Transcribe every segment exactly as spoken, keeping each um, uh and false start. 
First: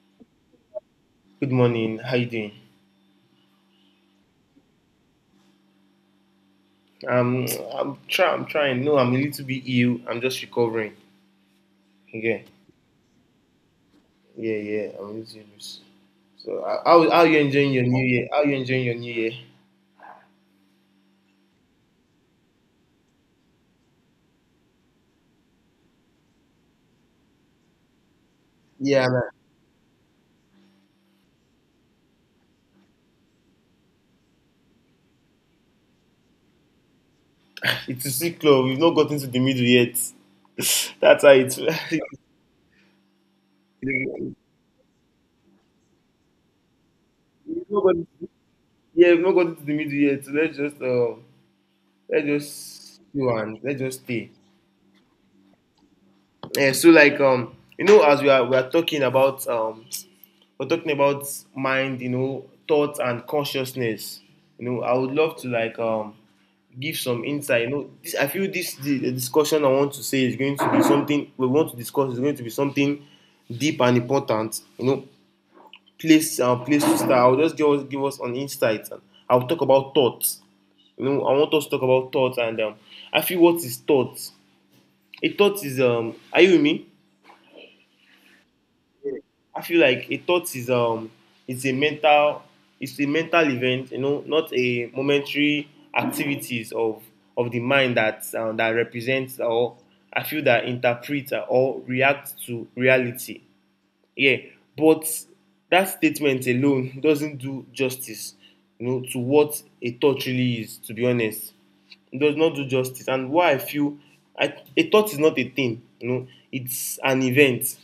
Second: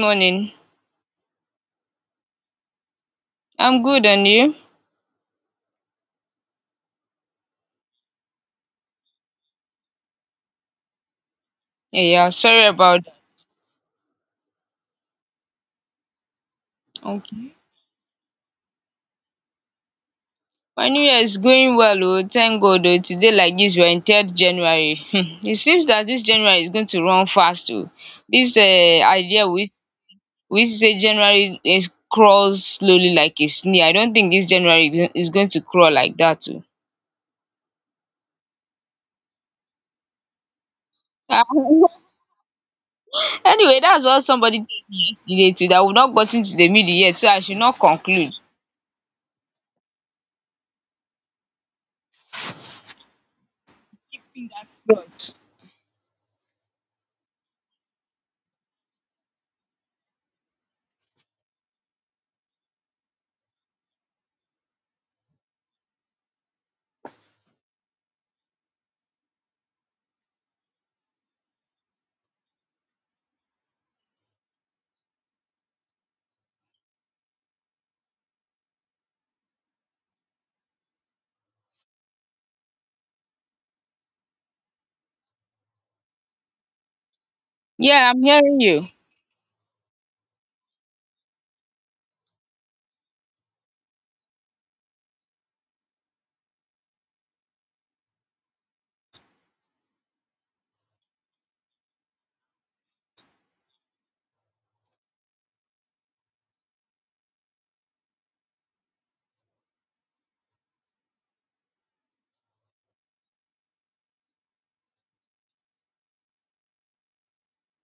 Morning. Good morning. How you doing? I'm good and you? Um, I'm try. I'm trying. No, I'm a little bit ill. I'm just recovering. Yeah, yeah, Okay. sorry about that. Yeah, yeah. I'm a little bit. So, uh, how how you Okay. enjoying your new year? How you enjoying your new year? My new year is going well, oh, thank God. Oh, today like this, we're in third January. Hmm, it seems that this January is going to run fast oh. This uh, Yeah, man. idea we we used to say January is crawls slowly like a snail. I don't think this January is is going to crawl like that oh. It's a sick club. We've not gotten to the middle yet. That's how Ah, it's. we've anyway, that's what somebody told me yesterday too, that we've not gotten to the middle yet, so I should not not gotten, conclude. yeah, we've not gotten to the middle yet. So let's just um, let's just go and let's just stay. Fingers crossed. Yeah. So like um, you know, as we are we are talking about um we're talking about mind, you know, thoughts and consciousness. You know, I would love to like um give some insight. You know, this, I feel this the, the discussion I want to say is going to be something we want to discuss is going to be something deep and important. You know, place um, place to start. I'll just give us give us an insight. And I'll talk about thoughts. You know, I want us to talk about thoughts and um, I feel what is thoughts. A thought is um, Are you with me? Yeah, I'm hearing you. I feel like a thought is um it's a mental it's a mental event, you know, not a momentary activities of of the mind that um, that represents or I feel that interpret or react to reality. Yeah, but that statement alone doesn't do justice, you know, to what a thought really is. To be honest, it does not do justice, and why I feel I, a thought is not a thing, you know, it's an event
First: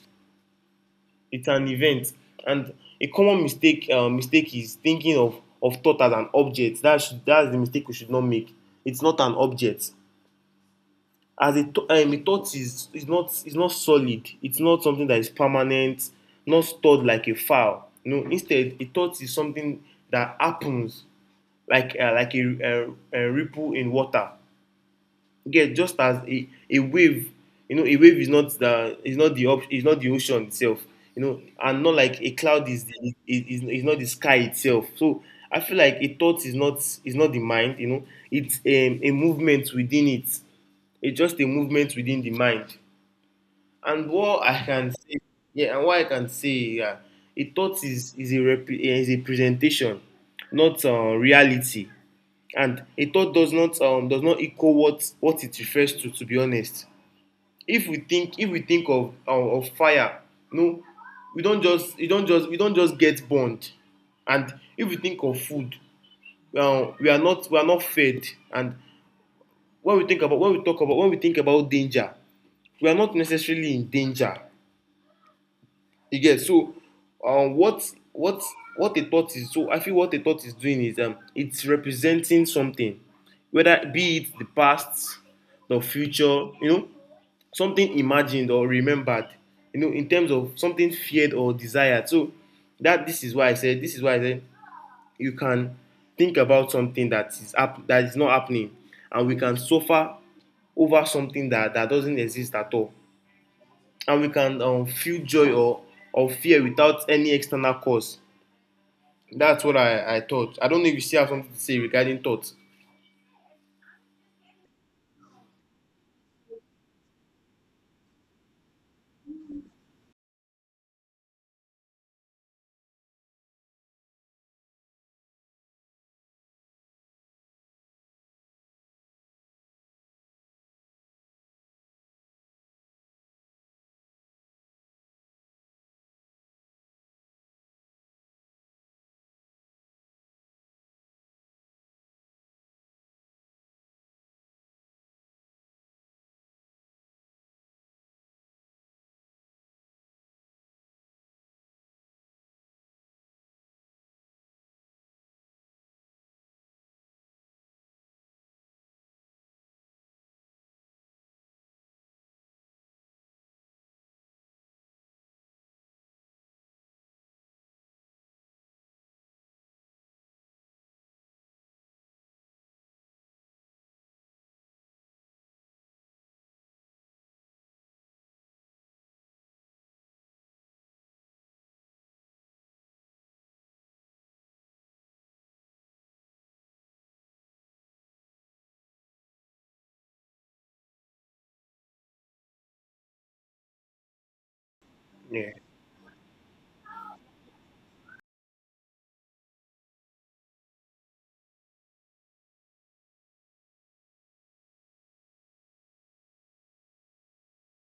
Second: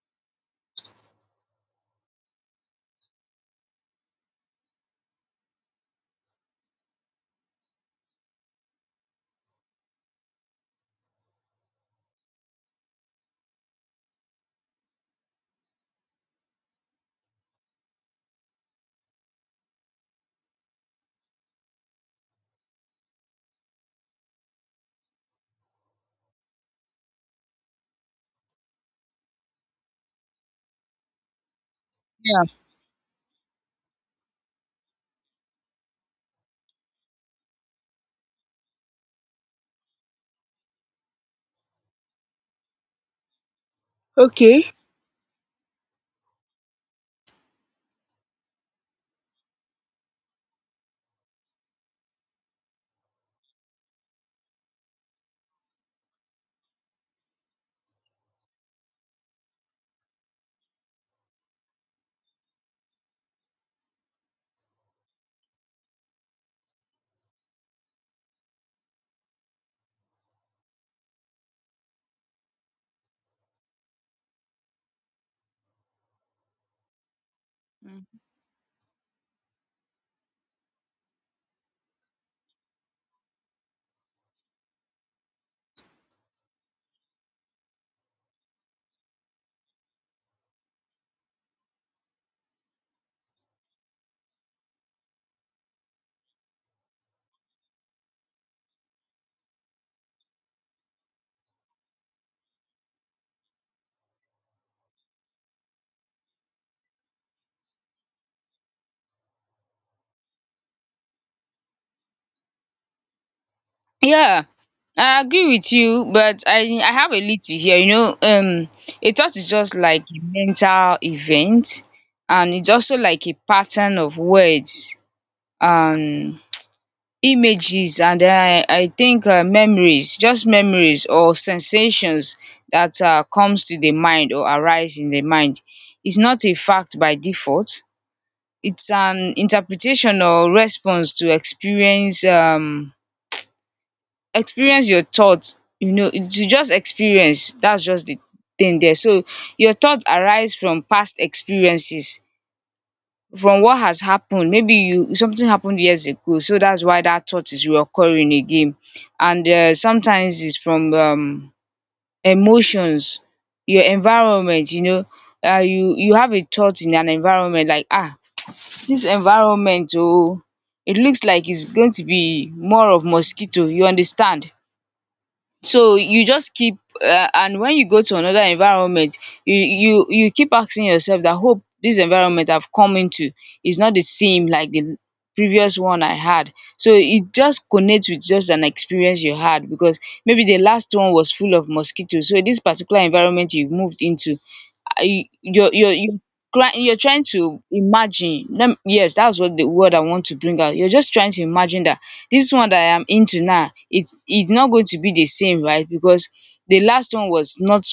it's an event and a common mistake uh, mistake is thinking of of thought as an object that's that's the mistake we should not make. It's not an object. As a thought um, A thought is is not is not solid. It's not something that is permanent, not stored like a file. No, instead a thought is something that happens, like uh, like a, a, a ripple in water. Get, just as a a wave, you know, a wave is not the is not the op- is not the ocean itself, you know, and not like a Yeah. cloud is the is, is, is not the sky itself. So I feel like a thought is not is not the mind, you know. It's um, a movement within it. It's just a movement within the mind. And what I can say yeah and what i can say Yeah, a thought is is a rep- is a presentation, not uh, reality. And a thought does not um, does not equal what what it refers to to be honest. If we think if we think of um, of fire, no, we don just we don just we don just get burned. And if we think of food, um, we are not we are not fed. And when we think about when we talk about when we think about danger, we are not necessarily in danger. You get. So um, what what what a thought is. So I feel what a thought is doing is um it's representing something, whether be it the past, the future, you know, something imagined or remembered, you know, in terms of something feared or desired. So that this is why I said this is why I said you can think about something that is up that is not happening, and we can suffer over something that that doesn't exist at all, and we can um, feel joy, or, or fear without any external cause. That's what I, I thought. I don't know if you still have something to say regarding thoughts. Yeah, I agree with you, but I I have a little here. You know, um, a thought is just like a mental event, and it's also like a pattern of words, um, images, and I I think uh, memories, just memories or sensations that uh, comes to the mind or arise in the mind. It's not a fact by default. It's an interpretation or response to experience. Um, experience your thoughts. You know to just experience, that's just the thing there. So your thoughts arise from past experiences, from what has happened. Maybe you something happened years ago, so that's why that thought is reoccurring again. And um sometimes it's from um emotions, your environment, you know. um you you have a thought in an environment, like ah this environment. Oh, it looks like it's going to be more of mosquito, you understand. So you just keep um and when you go to another environment, you you you keep asking yourself that, hope this environment I've come into is not the same like the previous one I had. So it just connects with just an experience you had, because maybe the last one was full of mosquitoes. So this particular environment you've moved into, ah you Yeah. you're you're you cry you're trying to imagine, lem, yes, that's what the word I want to bring out. You're just trying to imagine that this one that I am into now, it's it's not going to be the same, right, because the last one was not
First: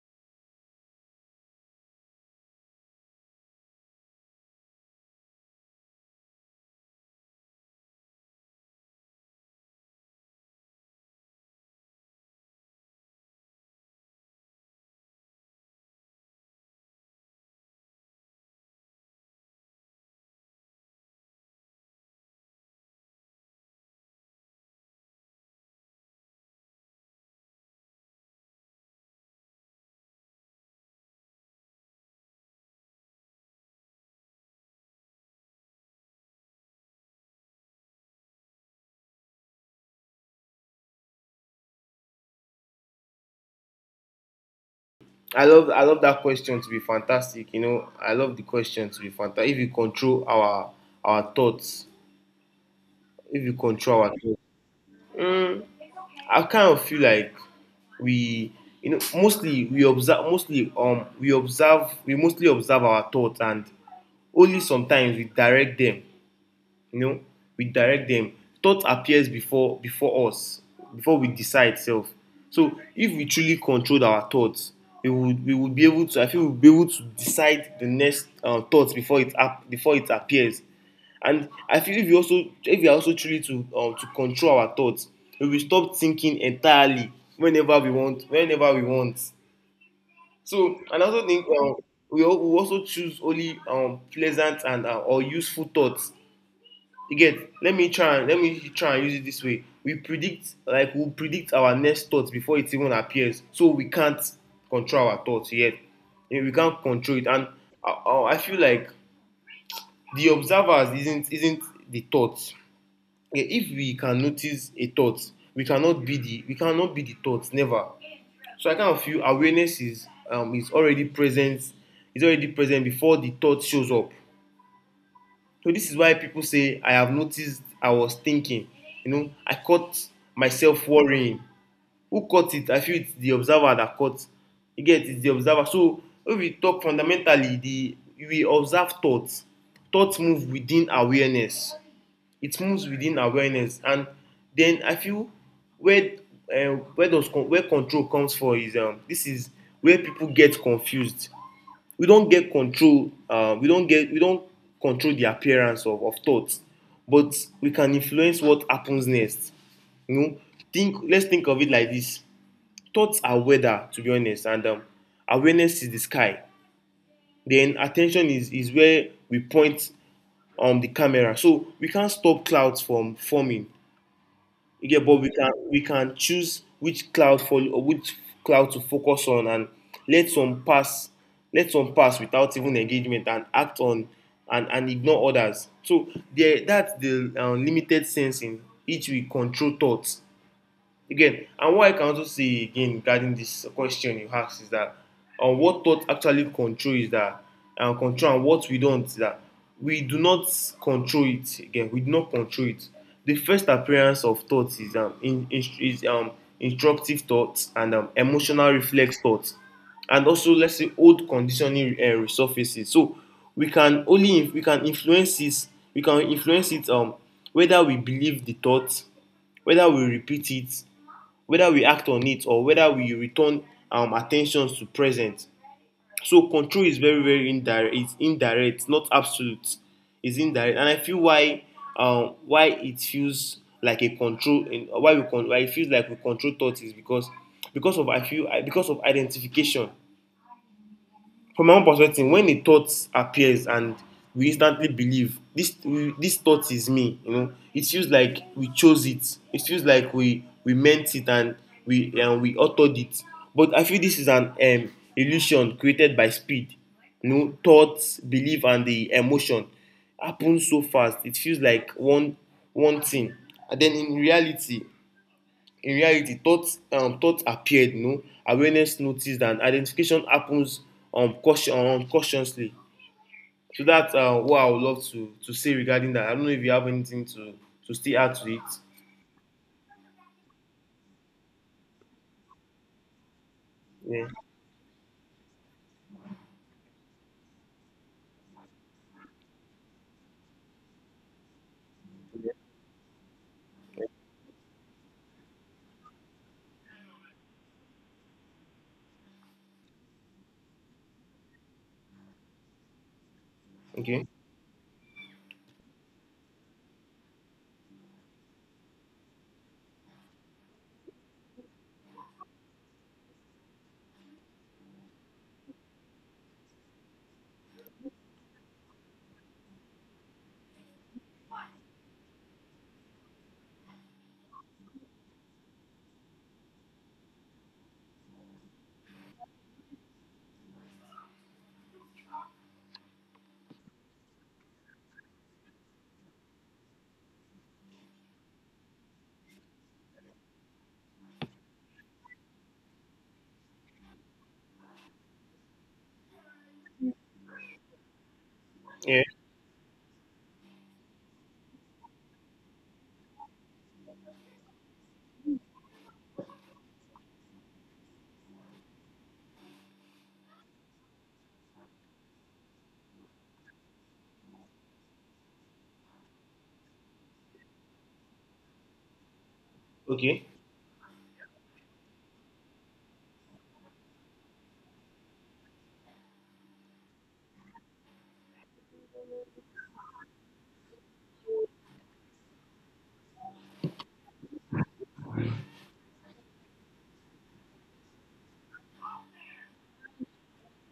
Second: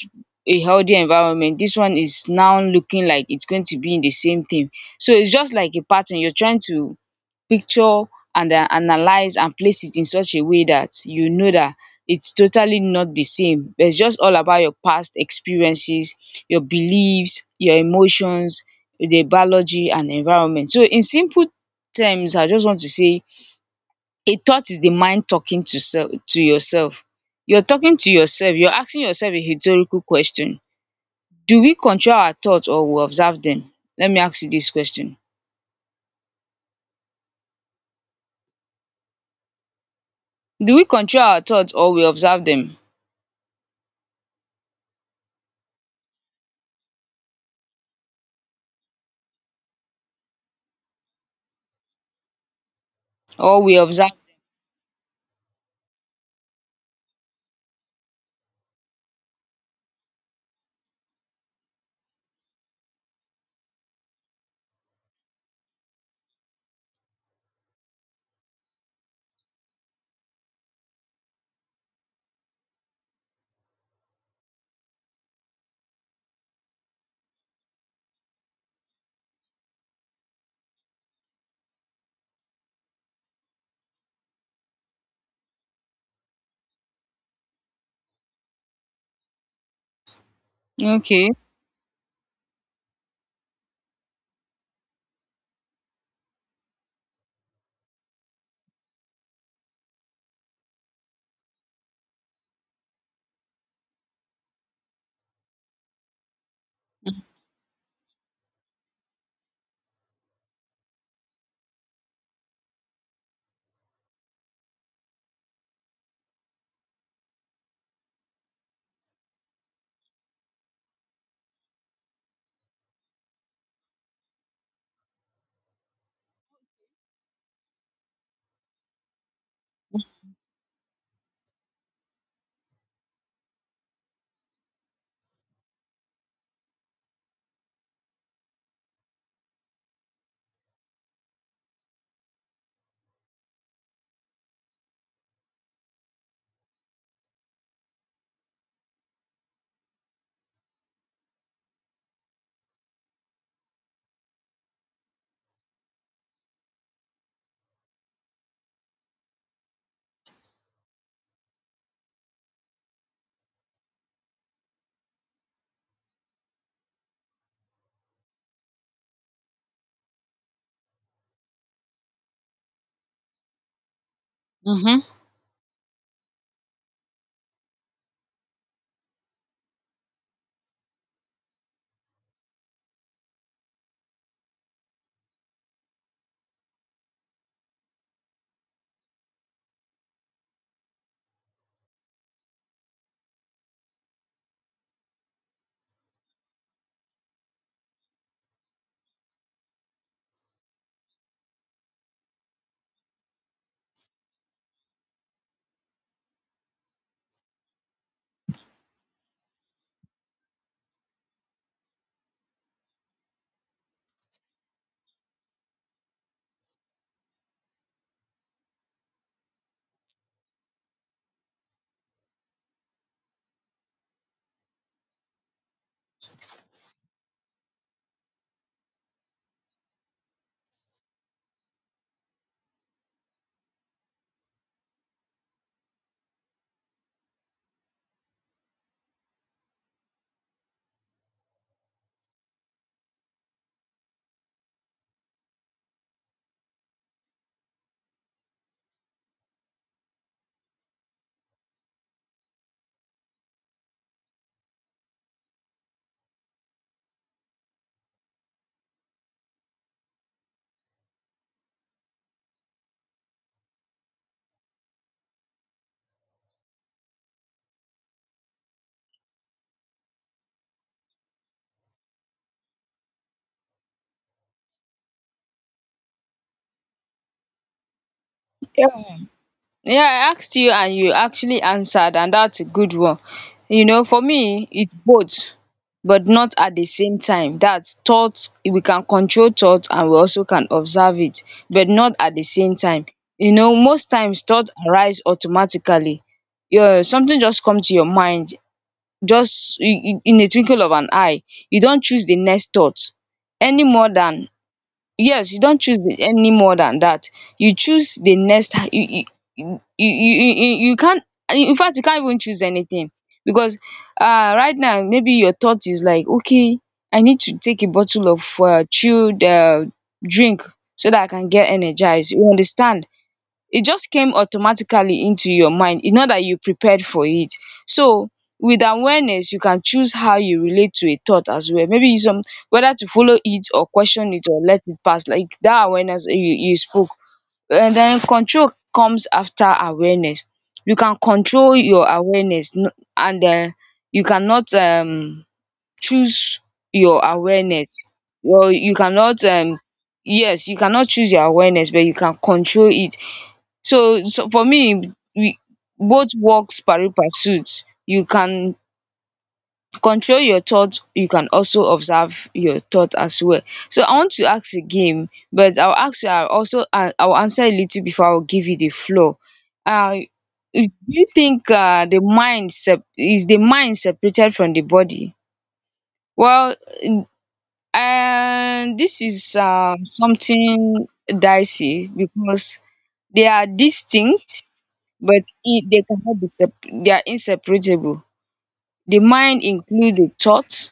a healthy environment. This one is now looking like it's going to be in the same thing. So it's just like a pattern. You're trying to picture and um analyze and place it in such a way that you know that it's totally not the same. It's just all about your past experiences, your beliefs, your emotions, the biology and environment. So in simple terms, I just want to say a thought is the mind talking to self to yourself. You're talking to yourself. You're asking yourself a rhetorical question. Do we control our thoughts or we observe them? Let me ask you this question. Do we control our thoughts or we observe them? I love I love that question to be fantastic. You know, I love the question to be fantastic. If you control our our thoughts, if you Or we control our observe. thoughts, I kind of feel like we, you know, mostly we observe, mostly um we observe, we mostly observe our thoughts, and only sometimes we direct them. You know, we direct them. Thought appears before before us, before we decide self. So if we truly controlled our thoughts, we would we would be able to. I feel we'll be able to decide the next uh, thoughts before it up before it appears. And I feel if we also, if we are also truly to um, to control our thoughts, we will stop thinking entirely whenever we want, whenever we want. So and I also Okay. think um, we, al- We also choose only um, pleasant and uh, or useful thoughts. You get. Let me try and let me try and use it this way. We predict, like we we'll predict our next thoughts before it even appears, so we can't control our thoughts yet. We can't control it. And I, I feel like the observers isn't isn't the thoughts. Yeah, if we can notice a thought, we cannot be the, we cannot be the thoughts, never. So I kind of feel awareness is um is already present. It's already present before the thought shows up. So this is why people say, I have noticed I was thinking. You know, I caught myself worrying. Who caught it? I feel it's the observer that caught. You get. It's the observer. So if we talk fundamentally, the we observe thoughts. Thoughts move within awareness. It moves within awareness. And then I feel where uh, where does con- where control comes from is, um, this is where people get confused. We don't get control, um, we don't get we don't control the appearance of, of thoughts, but we can influence what happens next. You know, think let's think of it like this. Thoughts are weather, to be honest, and um, awareness is the sky, then attention is is where we point um, the camera. So we can't stop clouds from forming. You get, Mm-hmm. but we can, we can choose which cloud for or which cloud to focus on, and let some pass, let some pass without even engagement and act on, and and ignore others. So there, that's the um, limited sense in which we control thoughts. Again, and what I can also say again regarding this question you asked is that on um, what thought actually control is that and um, control and what we don't is that we do not control it, again we do not control it. The first appearance of thoughts is um, in, in, is um, instructive thoughts and um, emotional reflex thoughts, and also let's say old conditioning uh, resurfaces. So we can only inf- we can influence this. We can influence it, um, whether we believe the thought, whether we repeat it, whether we act on it, or whether we return um, attention to present. So control is very, very indirect. It's indirect, not absolute. It's indirect. And I feel why, um, why it feels like a control. In, why we con- Why it feels like we control thoughts is because because of, I feel, because of identification. From my own perspective, when a thought appears and we instantly believe this, we, this thought is me, you know, it feels like we chose it, it feels like we we meant it, and we and we authored it. But I feel this is an um, illusion created by speed. You know, thoughts, belief, and the emotion happen so fast it feels like one, one thing. And then in reality, in reality, thoughts um, thoughts appeared, you know, awareness noticed, and identification happens um, caution, um cautiously. So that's uh, what I would love to to say regarding that. I don't know if you have anything to to still add to it. Yeah, I asked you and you actually answered, and that's a good one. You know, for Yeah. me, it's both, but not at the same time. That's thoughts, we can control thoughts and we also can observe it, but not at the same time. You know, most times thoughts arise automatically. Your something just come to your mind, just in in- in a twinkle of an eye. You don't choose the next thought any more Okay. than, yes, you don't choose the any more than that you choose the next. You you you you you you can't. In fact, you can't even choose anything, because um right now, maybe your thought is like, okay, I need to take a bottle of um chilled um drink so that I can get energized, you understand. It just came automatically into your mind. It's not that you prepared for it. So with awareness, you can choose how you relate to a thought as well. Maybe you some, whether to follow it or question it or let it pass, like that awareness you, you spoke. And then control comes after awareness. You can control your awareness, no- and uh, you cannot um choose your awareness. Well, you Yeah. cannot um yes, you cannot choose your awareness, but you can control it. So so for me, we both works pari passuit. You can control your thought, you can also observe your thought as well. So I want to ask a game, but I'll ask you, I'll also an I'll answer a little before I'll give you the floor. Uh Okay. do you think uh the mind sep is the mind separated from the body? Well, um this is um something dicey, because they are distinct, but e they cannot be separ- they are inseparable. The mind includes the thoughts,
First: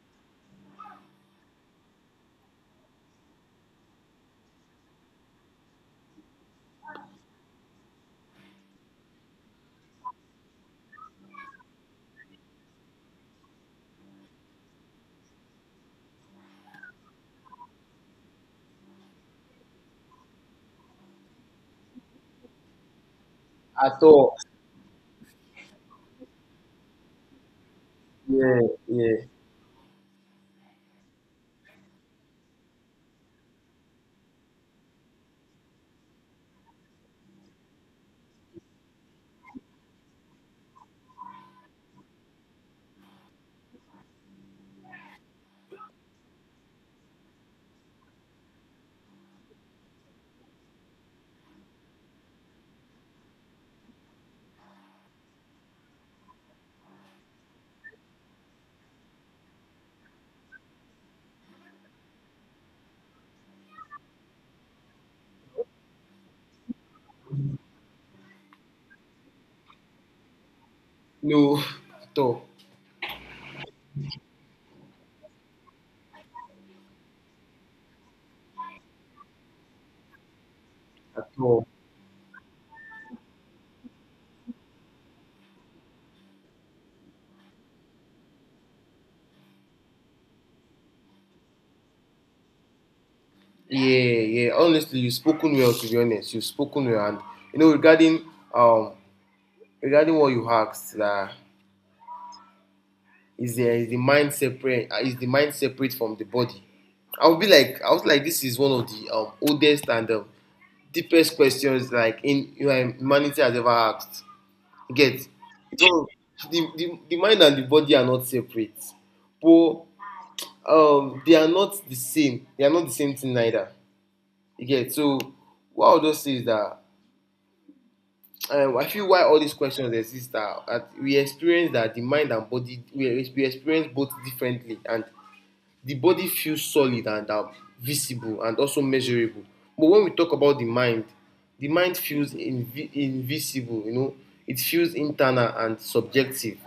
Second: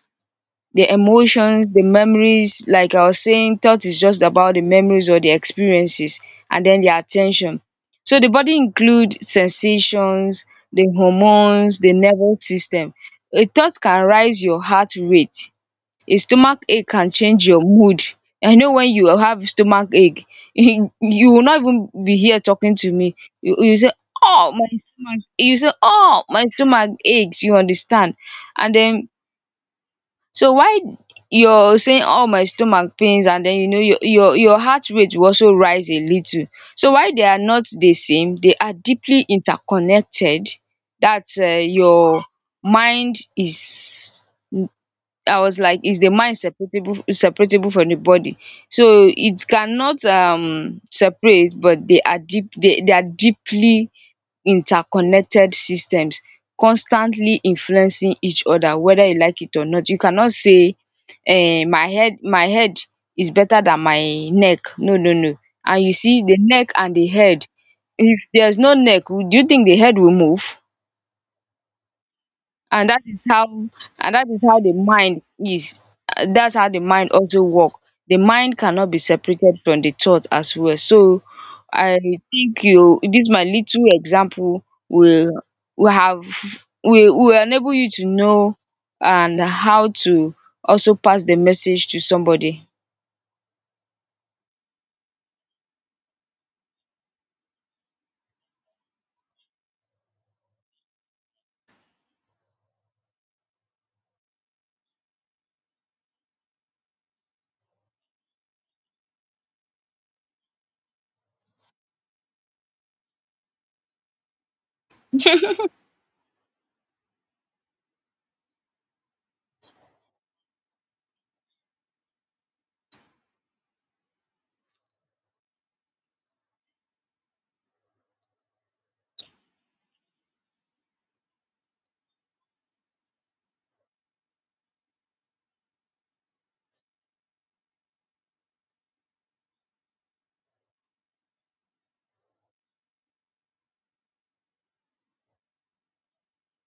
the emotions, the memories. Like I was saying, thought is just about the memories or the experiences, and then the attention. So the body includes sensations, the hormones, the nervous system. A thought can rise your heart rate. A stomach ache can change your mood. I know when you have stomach ache, you will not even be here talking to me. You you say, At all. oh my stomach you say oh my stomach aches, you understand. Yeah, And then, yeah. so why you're saying, oh my stomach pains, and then you know your your your heart rate will also rise a little. So why they are not the same, they are deeply interconnected. That's um your mind is. I was like, is the mind separable separable from the body? So it cannot um separate, but they are deep they, they are deeply interconnected systems, constantly influencing each other, whether you like it or not. You cannot say, eh my head my head is better than my neck. No, no, no. And you see the neck and the head, if there's no neck, do you think the head will move? No. At all. and that is how and that is how the mind is. Uh, that's how the mind also work. The mind cannot be separated from the thought as well. So At all. I think you this my little example will will have will will enable you to know and how to also pass the message to somebody. Yeah, yeah. Honestly, you've spoken well. To be honest, you've spoken well. And you know regarding um regarding what you asked, that is the is the mind separate uh, is the mind separate from the body. I would be like, I was like, this is one of the um, oldest and um, deepest questions, like in, you know, humanity has ever asked. Get. So the, the the mind and the body are not separate, but um they are not the same, they are not the same thing, neither. You get. So what I would just say is that, um, I feel why all these questions exist are that we experience that the mind and body we, we experience both differently. And the body feels solid and um, visible and also measurable. But when we talk about the mind, the mind feels invi- invisible, you know, it feels internal and subjective.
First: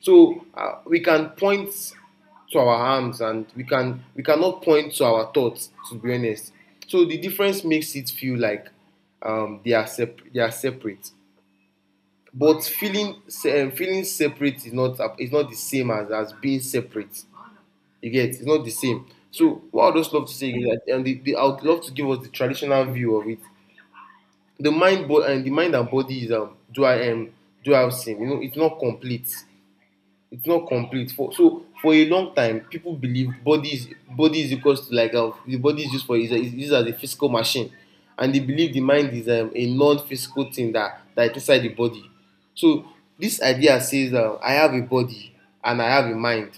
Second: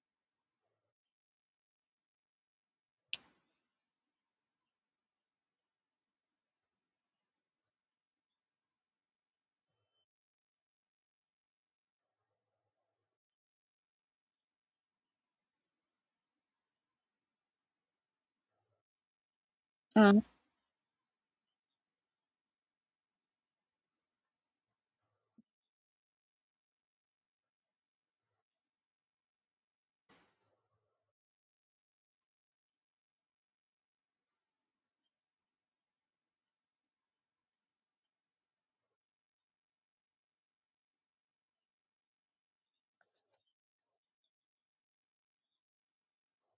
So uh, we can point to our arms, and we can, we cannot point to our thoughts, to be honest. So the difference makes it feel like um, they are sep- they are separate. But feeling se- um, feeling separate is not, is not the same as as being separate. You get. It's not the same. So what I would just Mm, love to say is that, and the, the, I would love to give us the traditional view of it. The mind, bo- and the mind and body is um, dual um, dual sim. You know, it's not complete. It's not complete. For so for a long time, people believe body is body is equals to like uh, the body is used for is, is used as a physical machine, and they believe the mind is um, a non-physical thing that that is inside the body. So this idea says uh, I have a body and I have a mind.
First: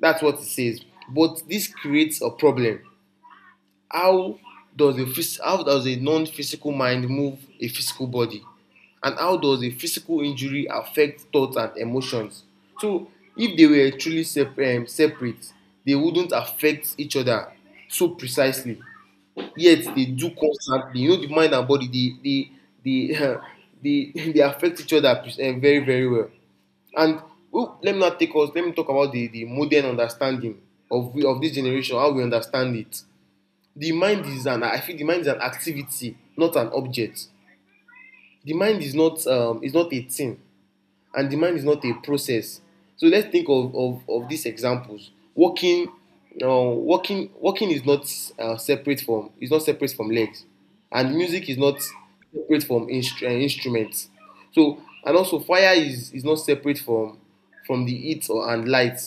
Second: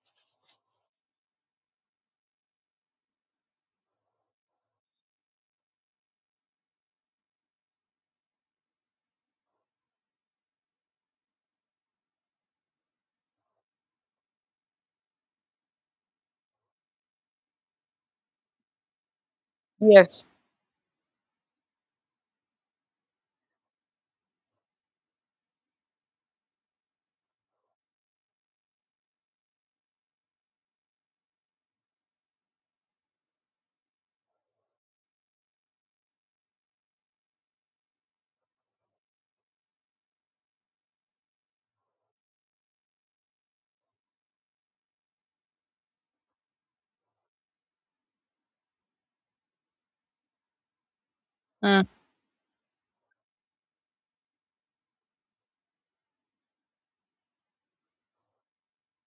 That's what it says. But this creates a problem. How does a phys- how does a non-physical mind move a physical body? And how does a physical injury affect thoughts and emotions? So if they were truly sep- um, separate, they wouldn't affect each other so precisely. Yet they yes. do constantly. You know, the mind and body, they they they they, they affect each other pre- um, very very well. And oh, let me not take us, let me talk about the, the modern understanding of, of this generation, how we understand it. The mind is an I feel the mind is an activity, not an object. The mind is not um, is not a thing and the mind is not a process. So let's think of of of these examples. Walking, uh, walking walking is not uh, separate from is not separate from legs, and music is not Mm, separate from instru- uh, instruments. So and also fire is is not separate from from the heat or and light.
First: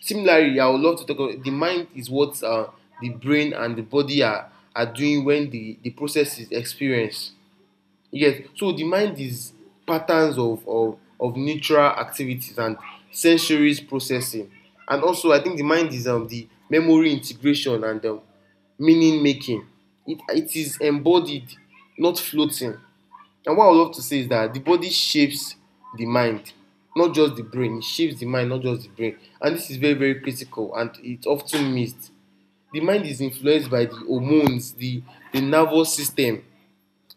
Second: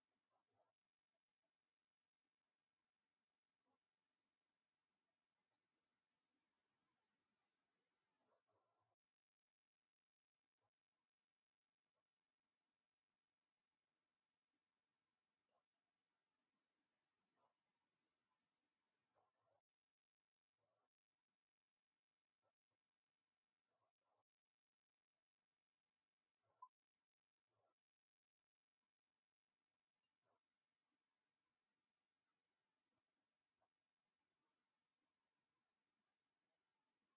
Similarly, I would love to talk about the mind is what uh, the brain and the body are are doing when the the process is experienced. Yes, so the mind is patterns of, of, of natural activities and sensories processing. And also, I think the mind is um, the memory integration and um, meaning making. It, it is embodied, not floating. And what I would love to say is that the body shapes the mind, not just the brain. It shapes the mind, not just the brain. And this is very, very critical and it's often missed. The mind is influenced by the hormones, the, the nervous system,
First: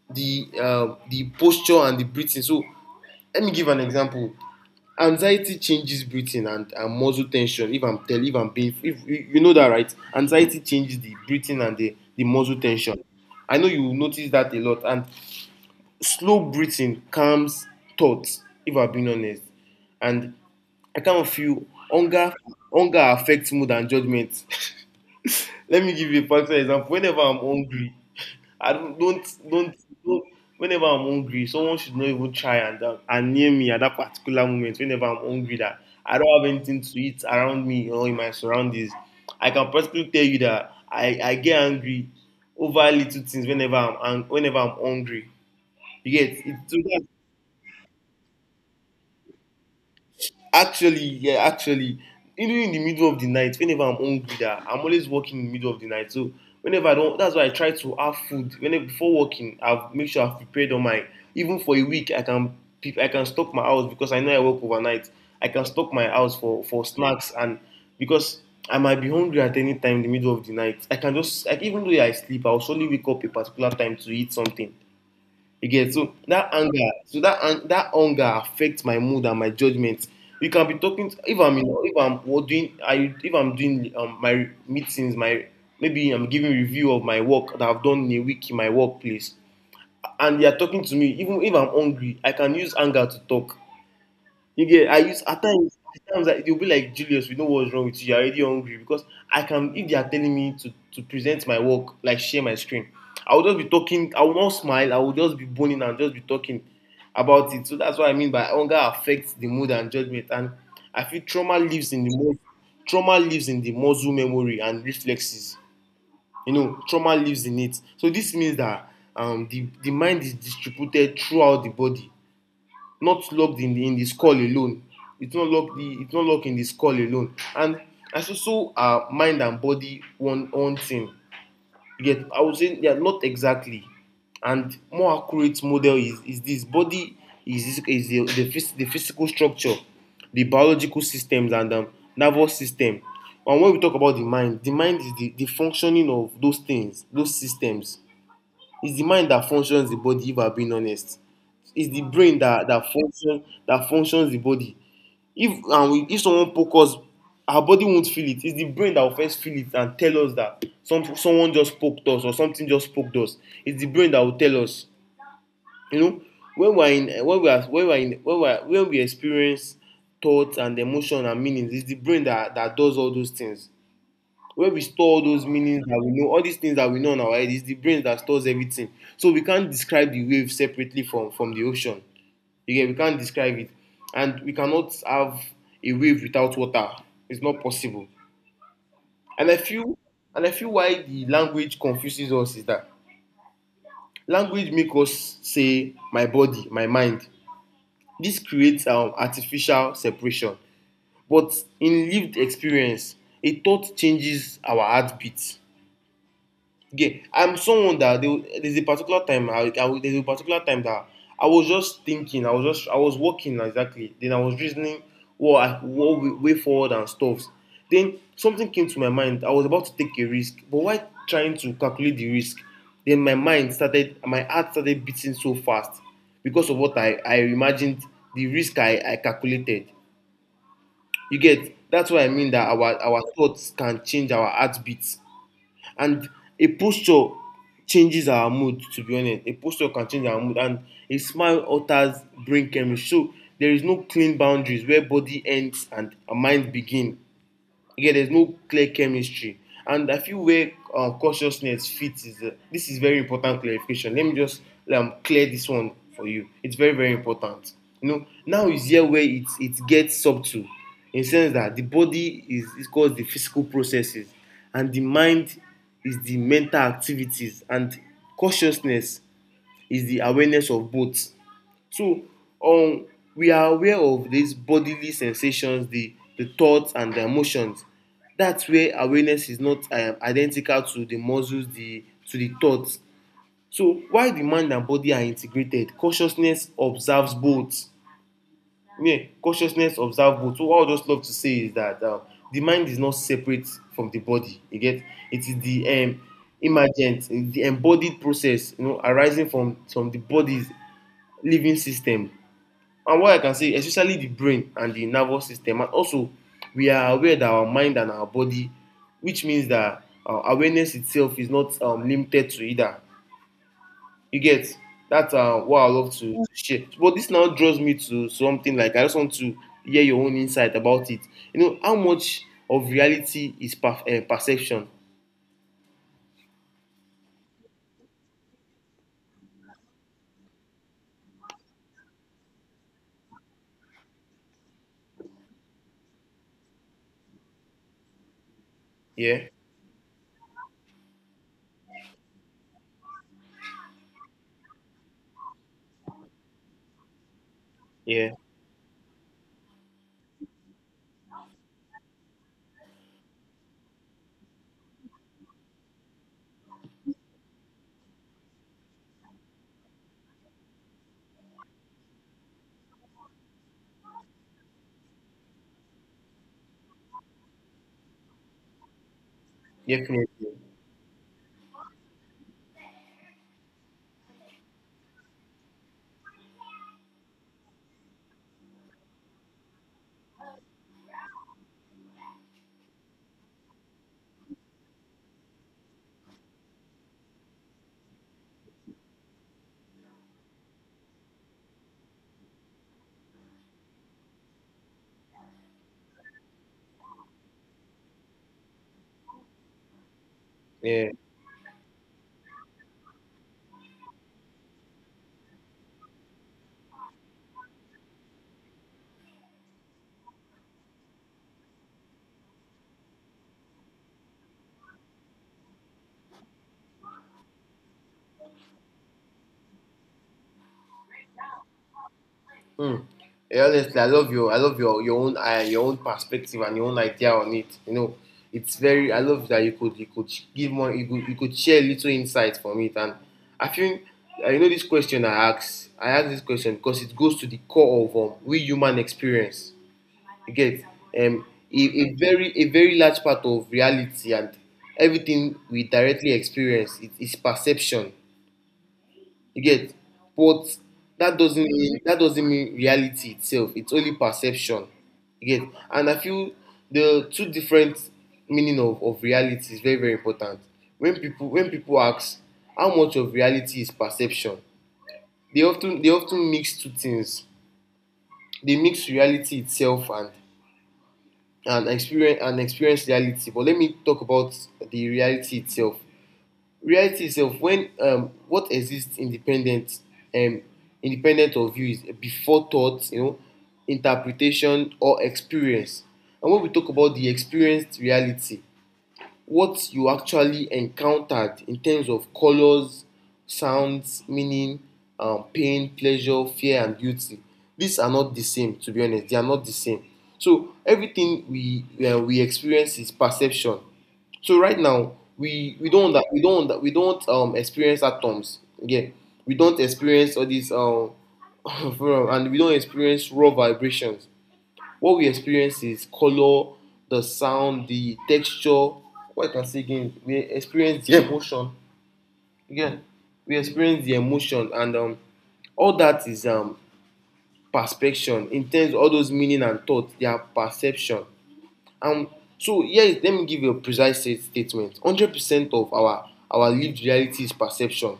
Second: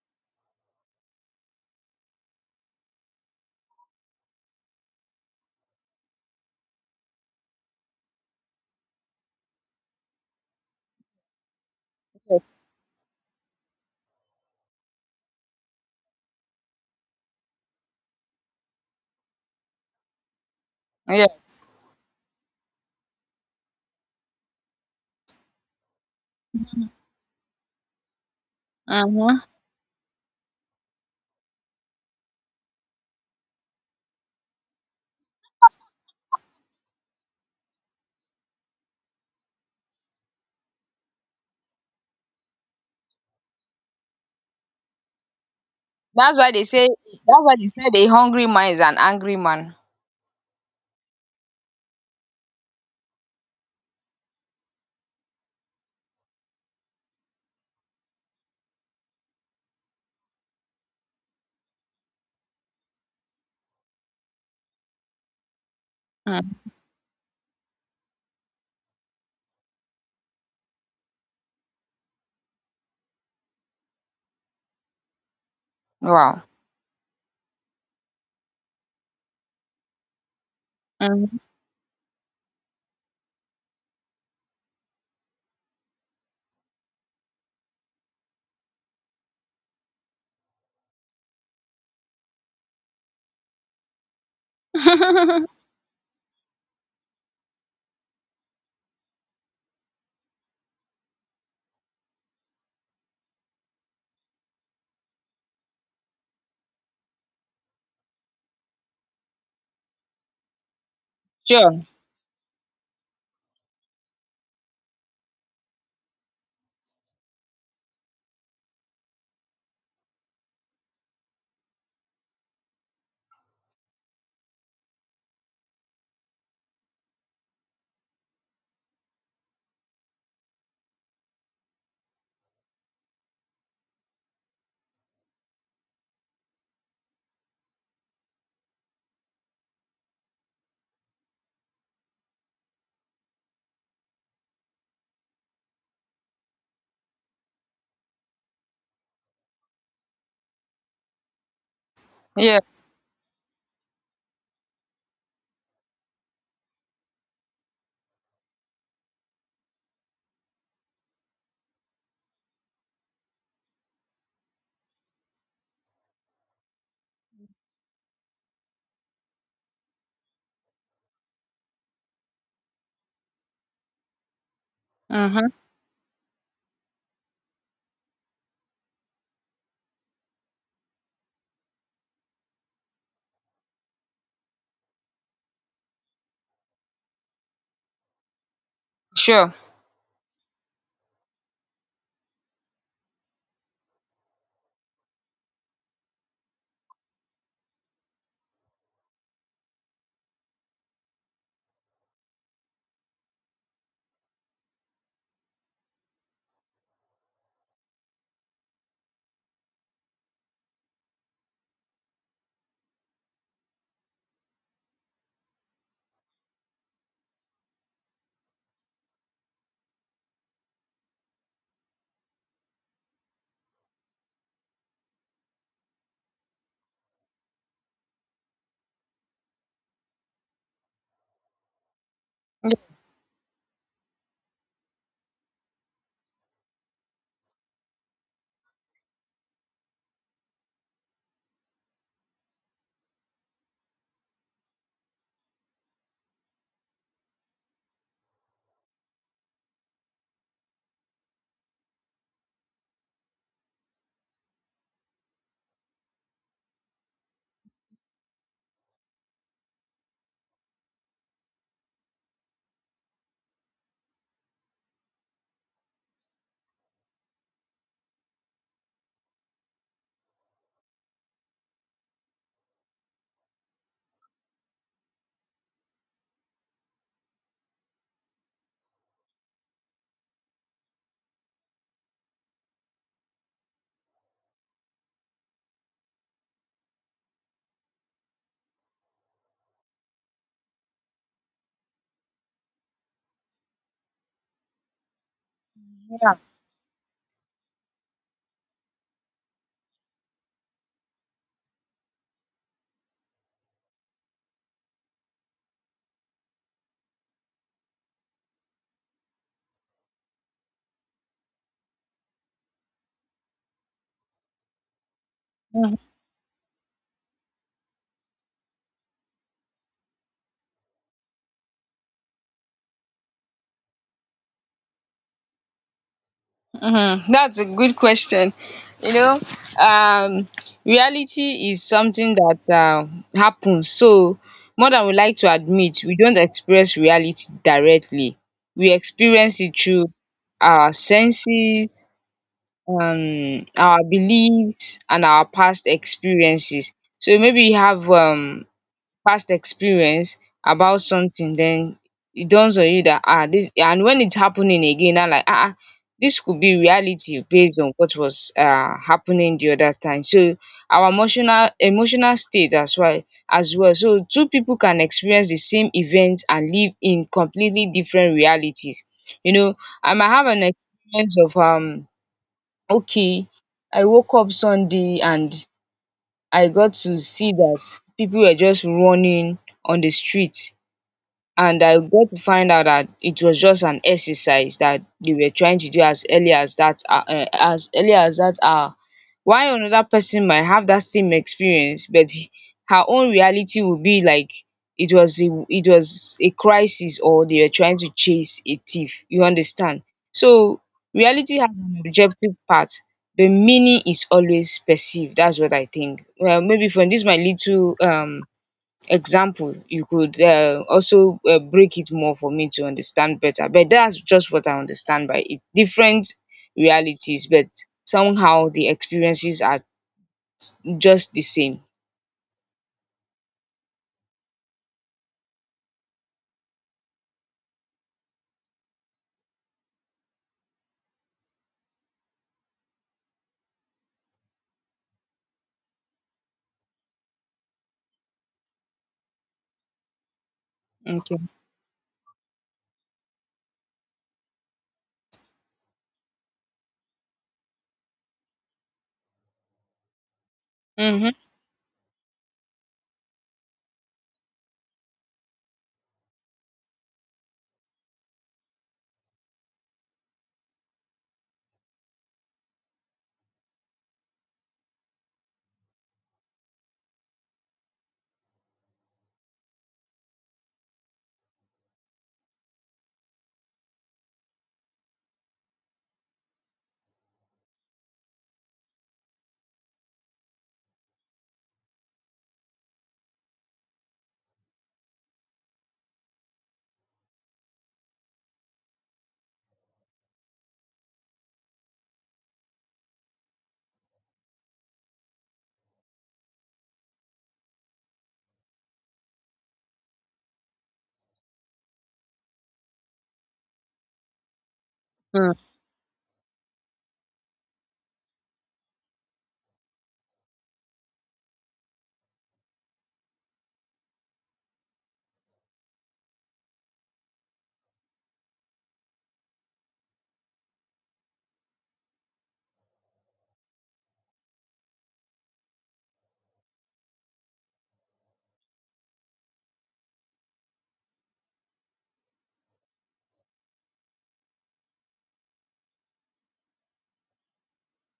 the uh, the posture and the breathing. So let me give an example. Anxiety changes breathing and, and muscle tension. If I'm tell if I'm being If you know that right, anxiety changes the breathing and the, the muscle tension. I know you will notice that a lot. And slow breathing calms thoughts, if I'm being honest. And I kind yeah. of feel hunger hunger affects mood and judgment. Let me give you a practical example. Whenever I'm hungry, I don't don't Mm-hmm. don't. don't Whenever I'm hungry, someone should not even try and uh, and near me at that particular moment. Whenever I'm hungry, that I don't have anything to eat around me or in my surroundings, I can practically tell you that I, I get angry over little things whenever I'm ang- whenever I'm hungry. You that's get why it. they So say that's why they said a hungry man is an angry man. actually, yeah, actually, even in the middle of the night, whenever I'm hungry, that I'm always working in the middle of the night. So whenever I don't, that's why I try to have food. Whenever before working, I've make sure I've prepared on my even for a week. I can pe- I can stock my house because I know I work overnight. I can stock my house for Mm. for snacks and because I might be hungry at any time in the middle of the night. I can just like even though I sleep, I'll surely wake up a particular time to eat something. Again, so Wow. that anger, so that an- that anger affects my mood and my judgment. You can be talking to, Mm, if I'm in, if I'm wo- doing I if I'm doing um, my meetings, my maybe I'm giving review of my work that I've done in a week in my workplace, and they are talking to me. Even if I'm hungry, I can use anger to talk. You get I use at times at times like they'll be like Julius, we know what's wrong with you, you're already hungry because I can if they are telling me to, to present my work, like share my screen, I will just be talking, I will not smile, I will just be boning and just be talking about it. So that's what I mean by hunger affects the mood and judgment. And I feel trauma sure. lives in the mo- trauma lives in the muscle memory and reflexes. You know, trauma lives in it. So this means that um the, the mind is distributed throughout the body, not locked in the, in the skull alone. It's not locked the it's not locked in the skull alone. And as so so are mind and body one one thing. Yet I would say they are not exactly. And more accurate model is, is this: body is is the, the, the physical structure, the biological systems and um, nervous system. And when we talk about the mind, the mind is the, the functioning of those things, those systems. It's the mind that functions the body, if I'm being honest. It's the brain that, Yes. that functions that functions the body. If and we, if someone pokes, our body won't feel it. It's the brain that will first feel it and tell us that some, someone just poked us or something just poked us. It's the brain that will tell us. You know, when we're in when we are when we're in when we're when we experience thoughts and emotion and meanings, it's the brain that, that does all those things, where we store all those Mm-hmm. meanings that we know. All these things that we know in our head, is the brain that stores everything. So we can't describe the wave separately from from the ocean. You get we can't describe it. And we cannot have a wave without water. It's not possible. and Sure. i feel and I feel why the language confuses us is that language makes us say my body, my mind. This creates um, artificial separation, but in lived experience a thought changes our heartbeat. Yeah, I'm someone that they, there's a particular time I, I was- there's a particular time that I was just thinking, I was just I was working like, exactly. Then I was reasoning what I, what way way forward and stuff. Then something came to my mind. I was about to take a risk, but why trying to calculate the risk? Then my mind started, my heart started beating so fast because of what I I imagined the risk I I calculated. You get that's what I mean, that our our thoughts can change our heartbeat. And a posture changes our mood, to be honest. A posture can change our mood and a smile alters brain chemistry. So there is no clean boundaries where body ends and our mind begin. Yeah, there's no clear chemistry. And I feel where uh, consciousness fits is uh, this is very important clarification. Let me just um, clear this one for you. It's very very important. You know, now is here where it it gets subtle, in the sense that the body is is called the physical processes, and the mind is the mental activities, and consciousness is the awareness of both. So um, we are aware of these bodily sensations, the, the thoughts and the emotions. That's where awareness is not um, identical to the muscles, the to the thoughts. So while the mind and body are integrated, consciousness observes both. Yeah, consciousness observes both. So what I would just love to say is that um, the mind is not separate from the body. You get it is the um, Yeah. emergent, the embodied process, you know, arising from from the body's living system. And what I can say, especially the brain and the nervous system, and also we are aware that our mind and our body, which means that uh, awareness itself is not um, limited to either. You get that's uh, what I love to, to share. But this now draws me to something like I just want to hear your own insight about it. You know, how much of reality is per- uh, perception? Mm-hmm. That's a good question. You know, um, reality is something that uh, happens. So, more than we like to admit, we don't express reality directly. We Yeah, experience it through our senses, um, our beliefs, and our past experiences. So maybe you have yeah, um past experience about something, then it dawns on you that, ah this, and when it's happening again now, like ah ah this could be reality based on what was um happening the other time. So our emotional emotional state as well as well, so two people can experience the same event and live in completely different realities, you know. I might definitely. have an experience of um okay, I woke up Sunday and I got to see that people were just running on the street, and I got to find out that it was just an exercise that they were trying to do as early as that hou- eh, as early as that hour. Why another person might have that same experience, but he- her own reality will be like it was a it was a crisis, or they were trying to chase a thief. You understand? So Yeah. reality has an objective part, but meaning is always perceived. That's what I think. Well, maybe from this my little um example, you could uh, also uh, break it more for me to understand better, but that's just what I understand by it, different realities, but somehow the experiences are just the same. Mm. Yeah, honestly, I love your I love your your own uh, your own perspective and your own idea on it. You know, it's very I love that you could you could give more you could you could share little insight from it. And I think uh, you know, this question I asked I asked this question because it goes to the core of um, we human experience. You get Okay. um a, a very a very large part of reality and everything we directly experience it is perception. You get, but Mm-hmm. that doesn't mean that doesn't mean reality itself. It's only perception. You get, and I feel the two different meaning of, of reality is very very important. When people when people ask how much of reality is perception, they often they often mix two things. They mix reality itself and and experience and experience reality. But let me talk about the reality itself. Reality itself when um, what exists independent um, independent of you is before thought, you know, interpretation or experience. And when we talk about the experienced reality, what you actually encountered in terms of colors, sounds, meaning, um, pain, pleasure, fear, and beauty. These are not the same, to be honest. They are not the same. So everything we uh, we experience is perception. So right now Mm. we we don't under- we don't under- we don't um experience atoms. Yeah, we don't experience all these um and we don't experience raw vibrations. What we experience is color, the sound, the texture. What I can say again, we experience the emotion. Again, we experience the emotion, and um, all that is um, perception. In terms, of all those meaning and thought, they are perception. Um, so here, is- let me give you a precise sta- statement. one Hundred percent of our our lived reality is perception.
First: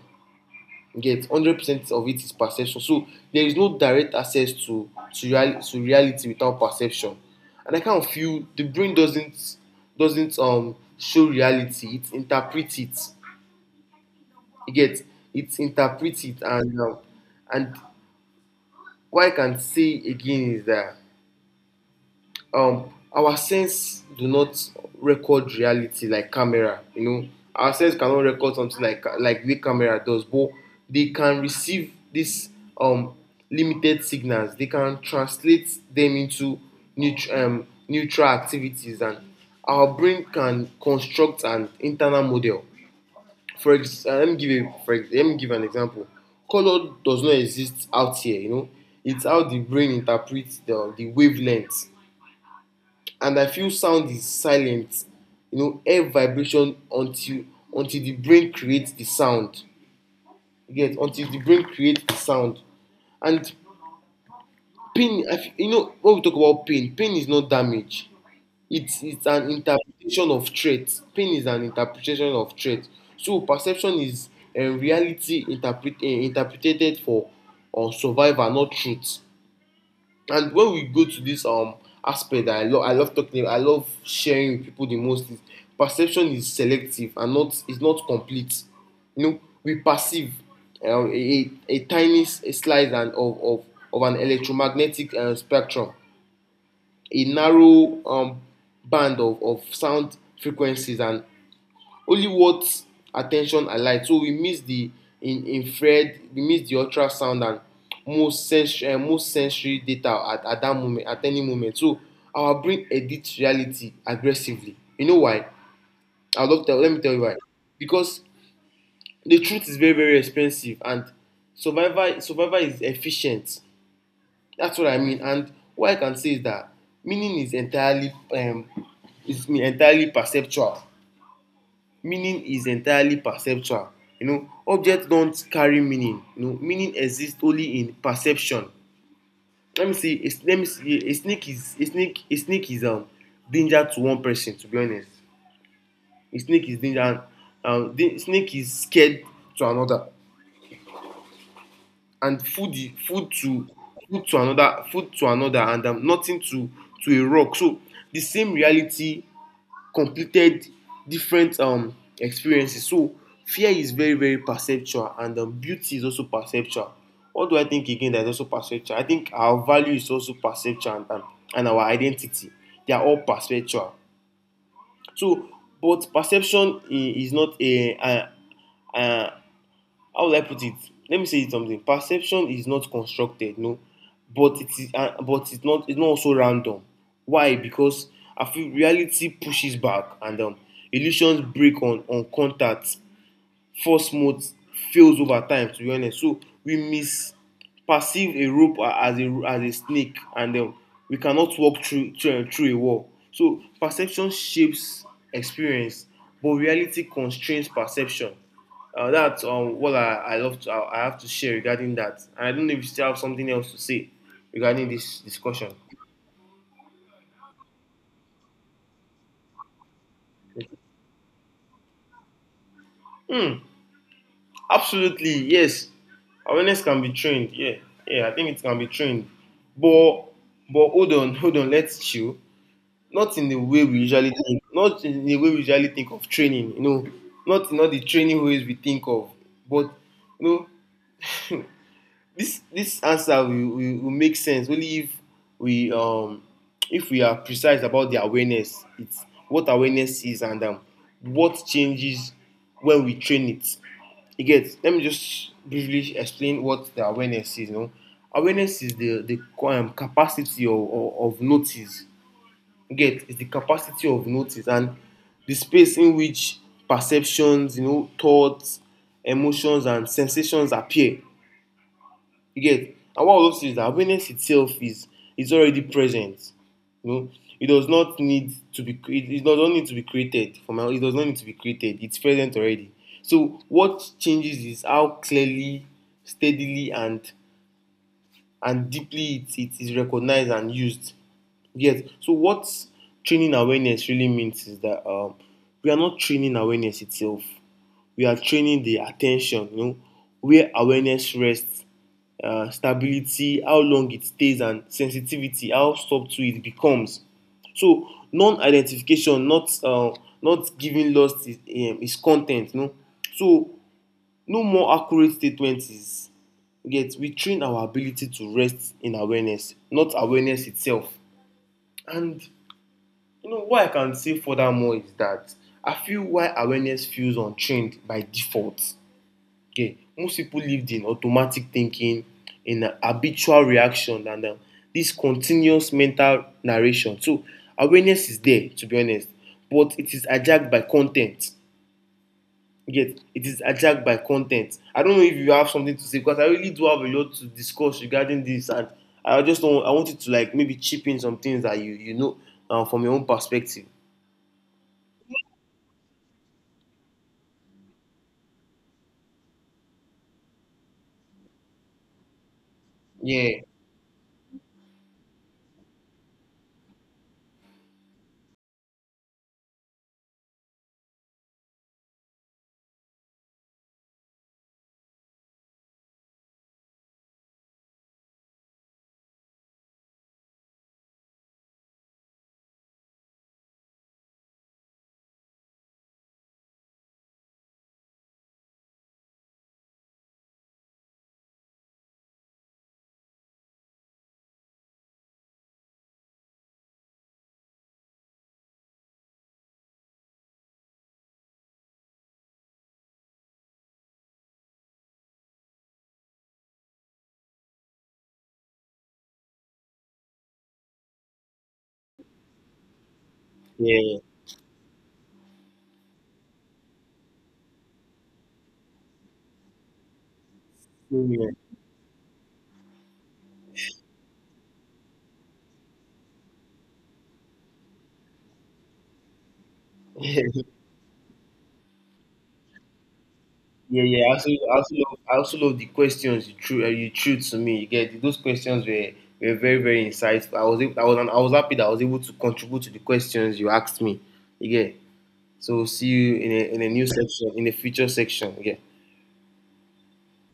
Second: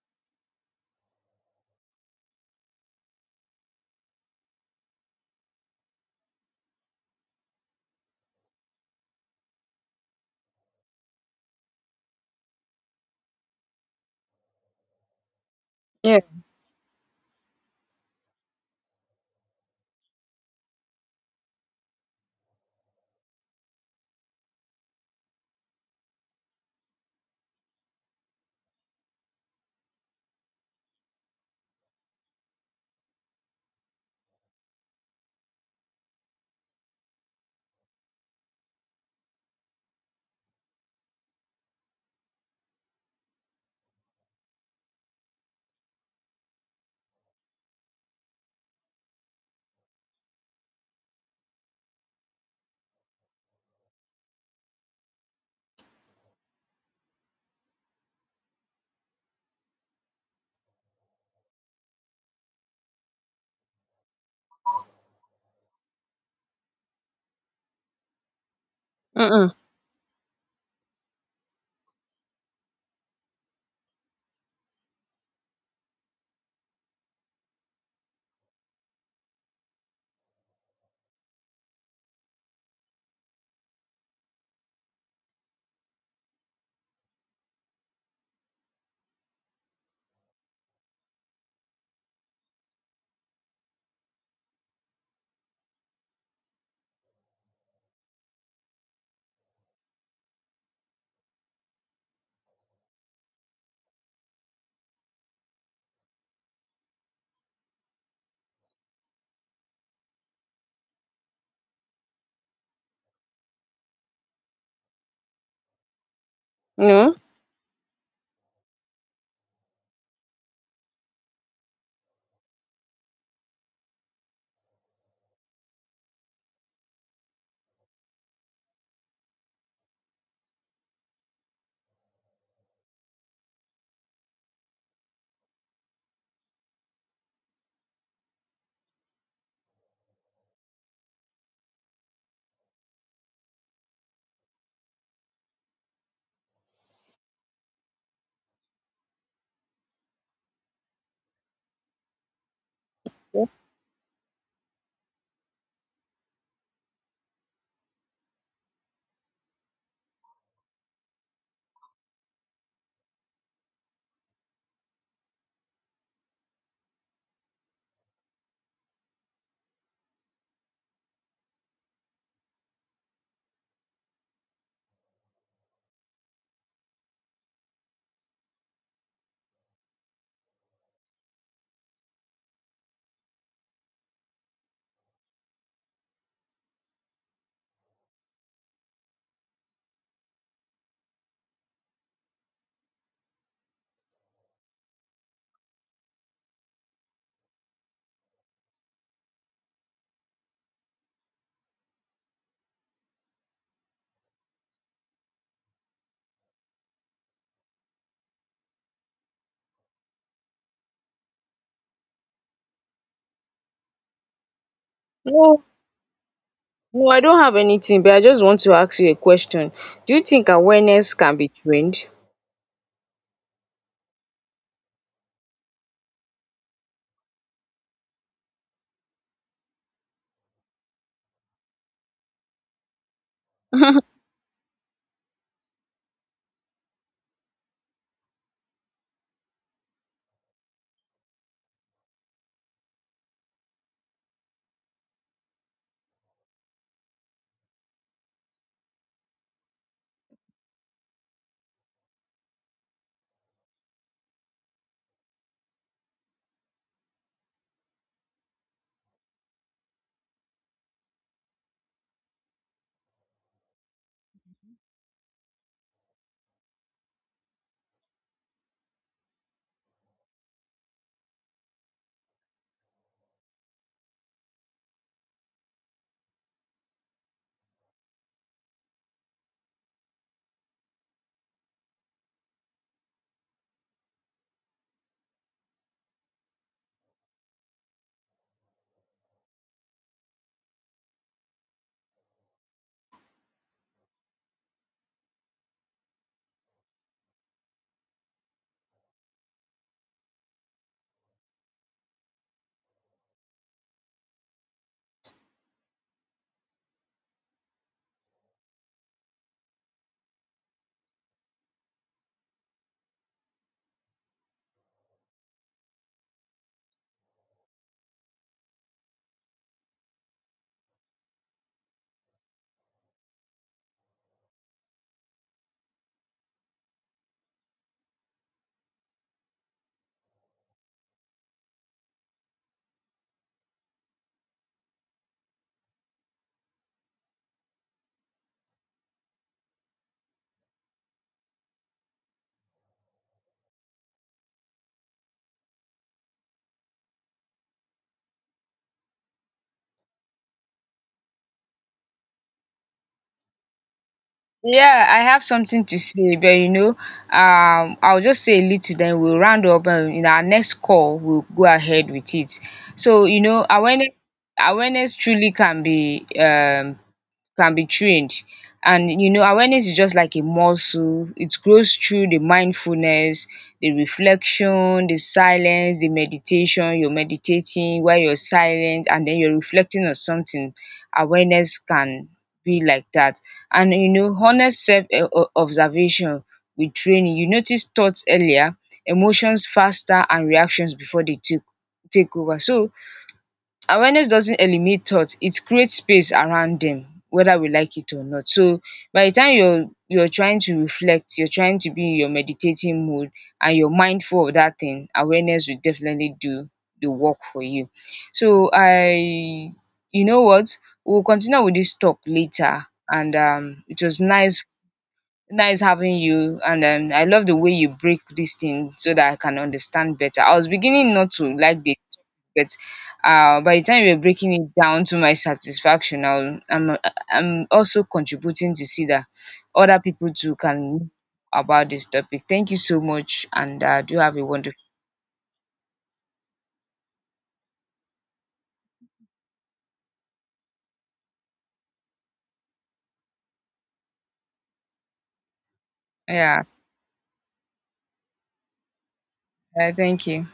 Get one hundred percent of it is perception. So there is no direct access to to, real, to reality without perception. And I kind of feel the brain doesn't doesn't um show reality, it interprets it. You get, it Yeah. interprets it. And um, and what I can say again is that um, our sense do not record reality like camera. You know, our sense cannot record something like like the camera does, but they can receive these um, limited signals. They can translate them into neut- um, neutral activities, and our brain can construct an internal model. For ex- uh, let me give a for ex- Let me give an example. Color does not exist out here. You know, it's how the brain interprets the the wavelength. And I feel sound is silent, you know, air vibration until until the brain creates the sound. You get, until the brain creates the sound. And pain, I feel, you know, when we talk about pain, pain is not damage. It's it's Mm-mm. an interpretation of threat. Pain is an interpretation of threat. So perception is um, reality interpret, uh, interpreted for uh, survival, not truth. And when we go to this um aspect that I love, I love talking, I love sharing with people the most is perception is selective and not is not complete. You know, we perceive um, a, a, tiny s- a slice and of, of, of an electromagnetic uh, spectrum, a narrow um, band of, of sound frequencies, and only what attention alike, so we miss the in infrared, we miss the ultrasound and most sensory uh, most sensory data at at that moment, at any moment. So our brain edits reality aggressively. You know why? I love to tell, let me tell No. you why. Because the truth is very very expensive, and survival survival is efficient. That's what I mean. And what I can say is that meaning is entirely um is entirely perceptual. Meaning is entirely perceptual. You know, objects don't carry meaning, you know, meaning exists only in perception. Let me see a, let me see a, a snake is a snake a snake is um, danger to one person. To be honest, a snake is danger, and um, the snake is scared to another, and food I- food to food to another food to another, and um, nothing to to a rock. So the same reality, completed different um, experiences. So fear is very, very perceptual, and um, beauty is also perceptual. What do I think again that is also perceptual? I think our value is also perceptual, and, and, and our identity. They are all perceptual. So, but perception i- is not a, a, a how will I put it? Let me say it something. Perception is not constructed, no, but it is, uh, but it's not, it's not also random. Why? Because I feel reality pushes back, and um, illusions break on on contact, force mode fails over time, to be honest. So we miss perceive a rope as a as a snake, and um, we cannot walk through through, through a wall. So perception shapes experience, but reality constrains perception. Uh, that's um, what I, I love to, I, I have to share regarding that, and I don't know if you still have something else to say regarding this No. discussion. No, I don't have anything, but I just want to ask you a question. Do you think awareness can be trained? Hmm. Absolutely, yes. Awareness can be trained. Yeah, yeah. I think it can be trained, but but hold on, hold on. Let's chill. Not in the way we usually think. Not in the way we usually think of training. You know, not not the training ways we think of. But you know, this this answer will, will, will make sense only if we um if we are precise about the awareness. It's what awareness is, and um, what changes when we train it. You get, let me just briefly explain what the awareness is. You know, awareness is the the um, capacity of, of, of notice. You get, it's the capacity of notice and the space in which perceptions, you know, thoughts, emotions, and sensations appear. You get? And what I love to say is that awareness itself is is already present. You know, it does not need to be it, it does not need to be created. For my, it does not need to be created. It's present already. So what changes is how clearly, steadily, and and deeply it, it is recognized and used. Yes. So what training awareness really means is that um, we are not training awareness itself, we are training the attention, you know, where awareness rests, uh, stability, how long it stays, and sensitivity, how subtle it becomes. So non-identification, not uh, not giving lost is, um, is content, you know. So no more accurate statement is yet. We train our ability to rest in awareness, not awareness itself. And you know what I can say furthermore is that I feel why awareness feels untrained by default. Okay, most people lived in automatic thinking, in uh, habitual reaction, and uh, this continuous mental narration. So awareness is there, to be honest, but it is hijacked by content. Yet it is hijacked by content. I don't know if you have something to say, because I really do have a lot to discuss regarding this, and I just don't. I wanted to like maybe chip in some things that you you know uh, from your own perspective. Yeah, I have something to say, but you know, um, I'll just say a little, then we'll round up and in our next call, we'll go ahead with it. So, you Yeah, know, awareness awareness truly can be um can be trained. And you know, awareness is just like a muscle. It grows through the mindfulness, the reflection, the silence, the meditation. You're meditating while you're silent and then you're reflecting on something. Awareness can be like that. And you know, honest self eh, o- observation with training. You notice thoughts earlier, emotions faster, and reactions before they take take over. So awareness doesn't eliminate thoughts; it creates space around them, whether we like it or not. So by the time you're you're trying to reflect, you're trying to be in your meditating mood, and you're mindful of that thing, awareness will definitely do the work for you. So I you know what, we'll continue with this talk later. And um it yeah, was nice nice having you, and um I love the way you break this thing so that I can understand better. I was beginning not to yeah. like the, but uh, by the time you're breaking it down to my satisfaction, I'll, I'm I'm also contributing to see that other people too can know about this topic. Thank you so much, and Yeah, uh, do yeah. I have a also, I wonderful. also love, I also love the questions you threw, uh, you threw to me. You get, those questions were were very, very insightful. I was, able, I was, I was happy that I was able to contribute to the questions you asked me. You get. So see you in Yeah. a, in a new section, in a future section. Yeah. Uh, thank you.